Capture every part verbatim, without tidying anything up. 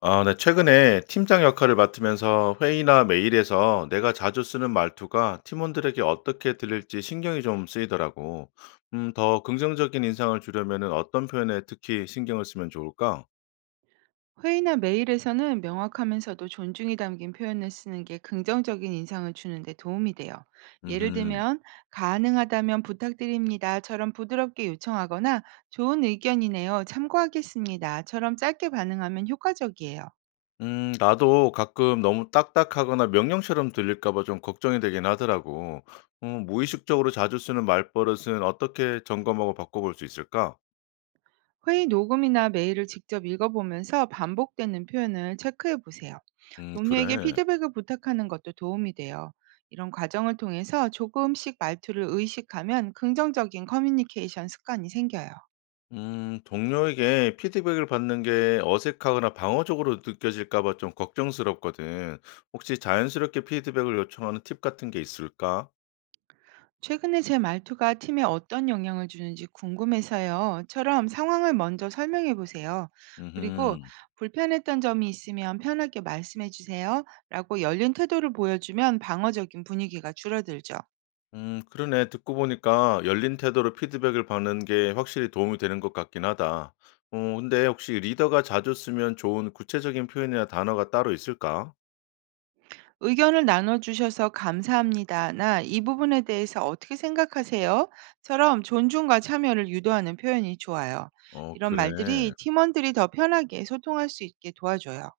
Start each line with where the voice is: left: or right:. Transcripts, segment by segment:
left: 아, 네. 최근에 팀장 역할을 맡으면서 회의나 메일에서 내가 자주 쓰는 말투가 팀원들에게 어떻게 들릴지 신경이 좀 쓰이더라고. 음, 더 긍정적인 인상을 주려면은 어떤 표현에 특히 신경을 쓰면 좋을까?
right: 회의나 메일에서는 명확하면서도 존중이 담긴 표현을 쓰는 게 긍정적인 인상을 주는데 도움이 돼요. 예를
left: 음,
right: 들면, 가능하다면 부탁드립니다처럼 부드럽게 요청하거나 좋은 의견이네요. 참고하겠습니다처럼 짧게 반응하면 효과적이에요.
left: 음, 나도 가끔 너무 딱딱하거나 명령처럼 들릴까 봐 좀 걱정이 되긴 하더라고. 음, 무의식적으로 자주 쓰는 말버릇은 어떻게 점검하고 바꿔볼 수 있을까?
right: 회의 녹음이나 메일을 직접 읽어보면서 반복되는 표현을 체크해 보세요.
left: 음,
right: 동료에게
left: 그래.
right: 피드백을 부탁하는 것도 도움이 돼요. 이런 과정을 통해서 조금씩 말투를 의식하면 긍정적인 커뮤니케이션 습관이 생겨요.
left: 음, 동료에게 피드백을 받는 게 어색하거나 방어적으로 느껴질까 봐 좀 걱정스럽거든. 혹시 자연스럽게 피드백을 요청하는 팁 같은 게 있을까?
right: 최근에 제 말투가 팀에 어떤 영향을 주는지 궁금해서요.처럼 상황을 먼저 설명해 보세요. 그리고
left: 음,
right: 불편했던 점이 있으면 편하게 말씀해 주세요. 라고 열린 태도를 보여주면 방어적인 분위기가 줄어들죠.
left: 음, 그러네. 듣고 보니까 열린 태도로 피드백을 받는 게 확실히 도움이 되는 것 같긴 하다. 어, 근데 혹시 리더가 자주 쓰면 좋은 구체적인 표현이나 단어가 따로 있을까?
right: 의견을 나눠주셔서 감사합니다. 나 이 부분에 대해서 어떻게 생각하세요? 처럼 존중과 참여를 유도하는 표현이 좋아요.
left: 어,
right: 이런 말들이
left: 그래.
right: 팀원들이 더 편하게 소통할 수 있게 도와줘요.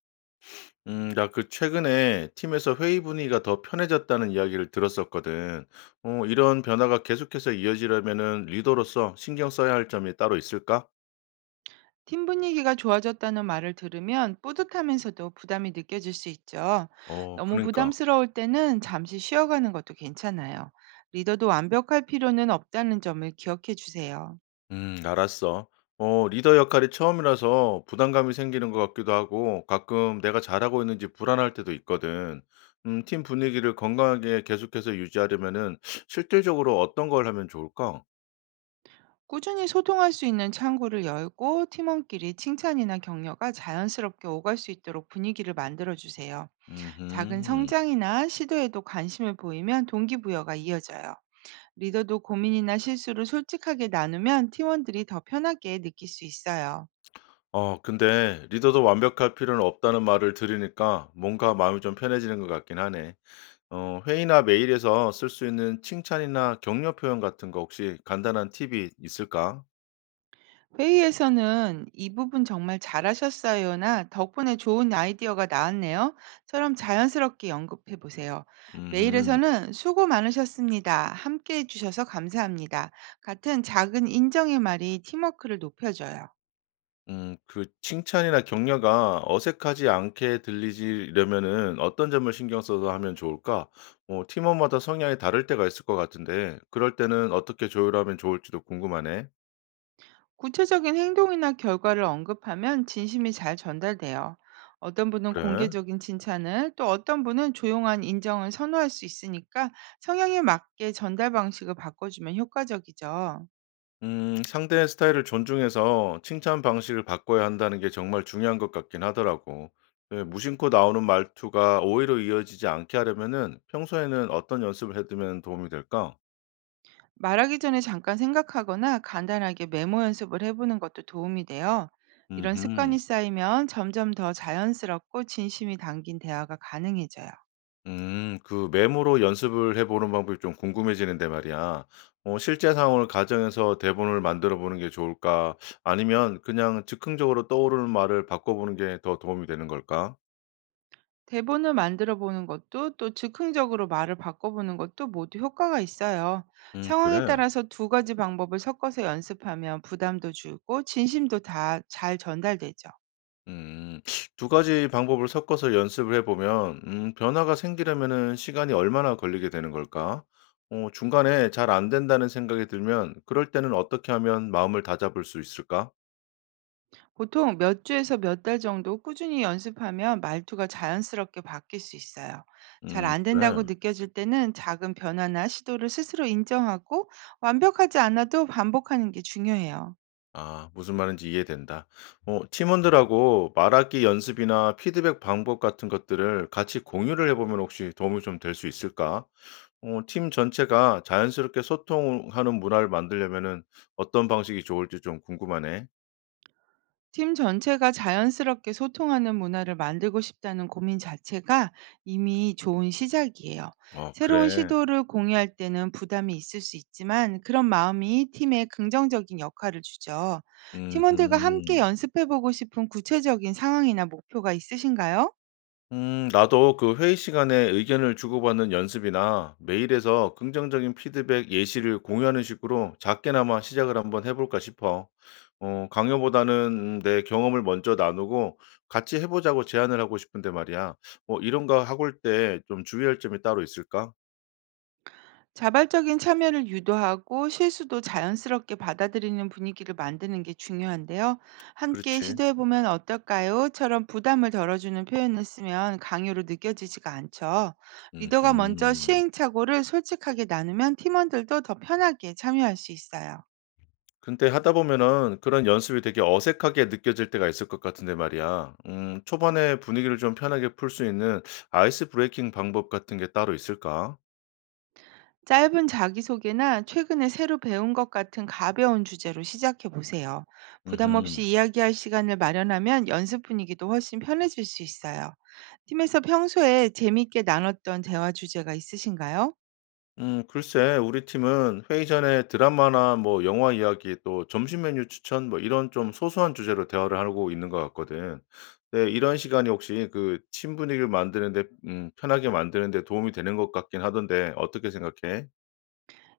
left: 음, 나 그 최근에 팀에서 회의 분위기가 더 편해졌다는 이야기를 들었었거든. 어, 이런 변화가 계속해서 이어지려면은 리더로서 신경 써야 할 점이 따로 있을까?
right: 팀 분위기가 좋아졌다는 말을 들으면 뿌듯하면서도 부담이 느껴질 수 있죠.
left: 어,
right: 너무
left: 그러니까.
right: 부담스러울 때는 잠시 쉬어가는 것도 괜찮아요. 리더도 완벽할 필요는 없다는 점을 기억해 주세요.
left: 음, 알았어. 어, 리더 역할이 처음이라서 부담감이 생기는 것 같기도 하고 가끔 내가 잘하고 있는지 불안할 때도 있거든. 음, 팀 분위기를 건강하게 계속해서 유지하려면은 실질적으로 어떤 걸 하면 좋을까?
right: 꾸준히 소통할 수 있는 창구를 열고, 팀원끼리 칭찬이나 격려가 자연스럽게 오갈 수 있도록 분위기를 만들어 주세요. 작은
left: 음.
right: 성장이나 시도에도 관심을 보이면 동기부여가 이어져요. 리더도 고민이나 실수를 솔직하게 나누면 팀원들이 더 편하게 느낄 수 있어요.
left: 어, 근데 리더도 완벽할 필요는 없다는 말을 들으니까 뭔가 마음이 좀 편해지는 것 같긴 하네. 어, 회의나 메일에서 쓸 수 있는 칭찬이나 격려 표현 같은 거 혹시 간단한 팁이 있을까?
right: 회의에서는 "이 부분 정말 잘하셨어요."나 "덕분에 좋은 아이디어가 나왔네요."처럼 자연스럽게 언급해 보세요.
left: 음,
right: 메일에서는 "수고 많으셨습니다. 함께 해 주셔서 감사합니다." 같은 작은 인정의 말이 팀워크를 높여줘요.
left: 음, 그 칭찬이나 격려가 어색하지 않게 들리려면은 어떤 점을 신경 써서 하면 좋을까? 어, 팀원마다 성향이 다를 때가 있을 것 같은데, 그럴 때는 어떻게 조율하면 좋을지도 궁금하네.
right: 구체적인 행동이나 결과를 언급하면 진심이 잘 전달돼요. 어떤 분은
left: 그래?
right: 공개적인 칭찬을, 또 어떤 분은 조용한 인정을 선호할 수 있으니까, 성향에 맞게 전달 방식을 바꿔주면 효과적이죠.
left: 음, 상대의 스타일을 존중해서 칭찬 방식을 바꿔야 한다는 게 정말 중요한 것 같긴 하더라고. 네, 무심코 나오는 말투가 오히려 이어지지 않게 하려면은 평소에는 어떤 연습을 해두면 도움이 될까?
right: 말하기 전에 잠깐 생각하거나 간단하게 메모 연습을 해보는 것도 도움이 돼요. 이런
left: 음,
right: 습관이 쌓이면 점점 더 자연스럽고 진심이 담긴 대화가 가능해져요.
left: 음, 그 메모로 연습을 해보는 방법이 좀 궁금해지는데 말이야. 어, 실제 상황을 가정해서 대본을 만들어 보는 게 좋을까? 아니면 그냥 즉흥적으로 떠오르는 말을 바꿔보는 게 더 도움이 되는 걸까?
right: 대본을 만들어 보는 것도, 또 즉흥적으로 말을 바꿔보는 것도 모두 효과가 있어요.
left: 음,
right: 상황에
left: 그래.
right: 따라서 두 가지 방법을 섞어서 연습하면 부담도 줄고 진심도 다 잘 전달되죠.
left: 음. 두 가지 방법을 섞어서 연습을 해 보면 음 변화가 생기려면은 시간이 얼마나 걸리게 되는 걸까? 어 중간에 잘 안 된다는 생각이 들면 그럴 때는 어떻게 하면 마음을 다잡을 수 있을까?
right: 보통 몇 주에서 몇 달 정도 꾸준히 연습하면 말투가 자연스럽게 바뀔 수 있어요. 잘
left: 음
right: 안
left: 그래.
right: 된다고 느껴질 때는 작은 변화나 시도를 스스로 인정하고, 완벽하지 않아도 반복하는 게 중요해요.
left: 아 무슨 말인지 이해된다. 어 팀원들하고 말하기 연습이나 피드백 방법 같은 것들을 같이 공유를 해 보면 혹시 도움이 좀 될 수 있을까? 어 팀 전체가 자연스럽게 소통하는 문화를 만들려면은 어떤 방식이 좋을지 좀 궁금하네.
right: 팀 전체가 자연스럽게 소통하는 문화를 만들고 싶다는 고민 자체가 이미 좋은 시작이에요.
left: 아
right: 새로운
left: 그래.
right: 시도를 공유할 때는 부담이 있을 수 있지만, 그런 마음이 팀에 긍정적인 역할을 주죠. 팀원들과 함께
left: 음
right: 연습해보고 싶은 구체적인 상황이나 목표가 있으신가요?
left: 음 나도 그 회의 시간에 의견을 주고받는 연습이나 메일에서 긍정적인 피드백 예시를 공유하는 식으로 작게나마 시작을 한번 해 볼까 싶어. 어 강요보다는 음 내 경험을 먼저 나누고 같이 해 보자고 제안을 하고 싶은데 말이야. 어 이런 거 하고 올 때 좀 주의할 점이 따로 있을까?
right: 자발적인 참여를 유도하고 실수도 자연스럽게 받아들이는 분위기를 만드는 게 중요한데요. 함께
left: 그렇지.
right: 시도해보면 어떨까요?처럼 부담을 덜어주는 표현을 쓰면 강요로 느껴지지가 않죠. 리더가 먼저
left: 음
right: 시행착오를 솔직하게 나누면 팀원들도 더 편하게 참여할 수 있어요.
left: 근데 하다 보면은 그런 연습이 되게 어색하게 느껴질 때가 있을 것 같은데 말이야. 음, 초반에 분위기를 좀 편하게 풀 수 있는 아이스 브레이킹 방법 같은 게 따로 있을까?
right: 짧은 자기소개나 최근에 새로 배운 것 같은 가벼운 주제로 시작해 보세요. 부담 없이
left: 음흠.
right: 이야기할 시간을 마련하면 연습 분위기도 훨씬 편해질 수 있어요. 팀에서 평소에 재밌게 나눴던 대화 주제가 있으신가요?
left: 음, 글쎄, 우리 팀은 회의 전에 드라마나 뭐 영화 이야기 또 점심 메뉴 추천 뭐 이런 좀 소소한 주제로 대화를 하고 있는 것 같거든. 네, 이런 시간이 혹시 그 팀 분위기를 만드는데, 음, 편하게 만드는데 도움이 되는 것 같긴 하던데 어떻게 생각해?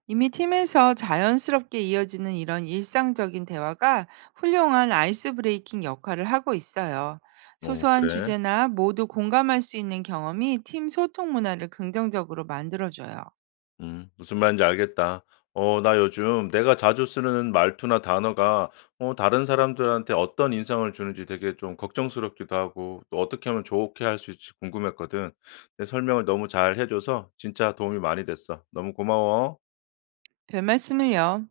right: 이미 팀에서 자연스럽게 이어지는 이런 일상적인 대화가 훌륭한 아이스 브레이킹 역할을 하고 있어요.
left: 어,
right: 소소한
left: 그래.
right: 주제나 모두 공감할 수 있는 경험이 팀 소통 문화를 긍정적으로 만들어줘요.
left: 음, 무슨 말인지 알겠다. 어, 나 요즘 내가 자주 쓰는 말투나 단어가 어, 다른 사람들한테 어떤 인상을 주는지 되게 좀 걱정스럽기도 하고 또 어떻게 하면 좋게 할 수 있을지 궁금했거든. 내 설명을 너무 잘 해줘서 진짜 도움이 많이 됐어. 너무 고마워.
right: 별 말씀을요.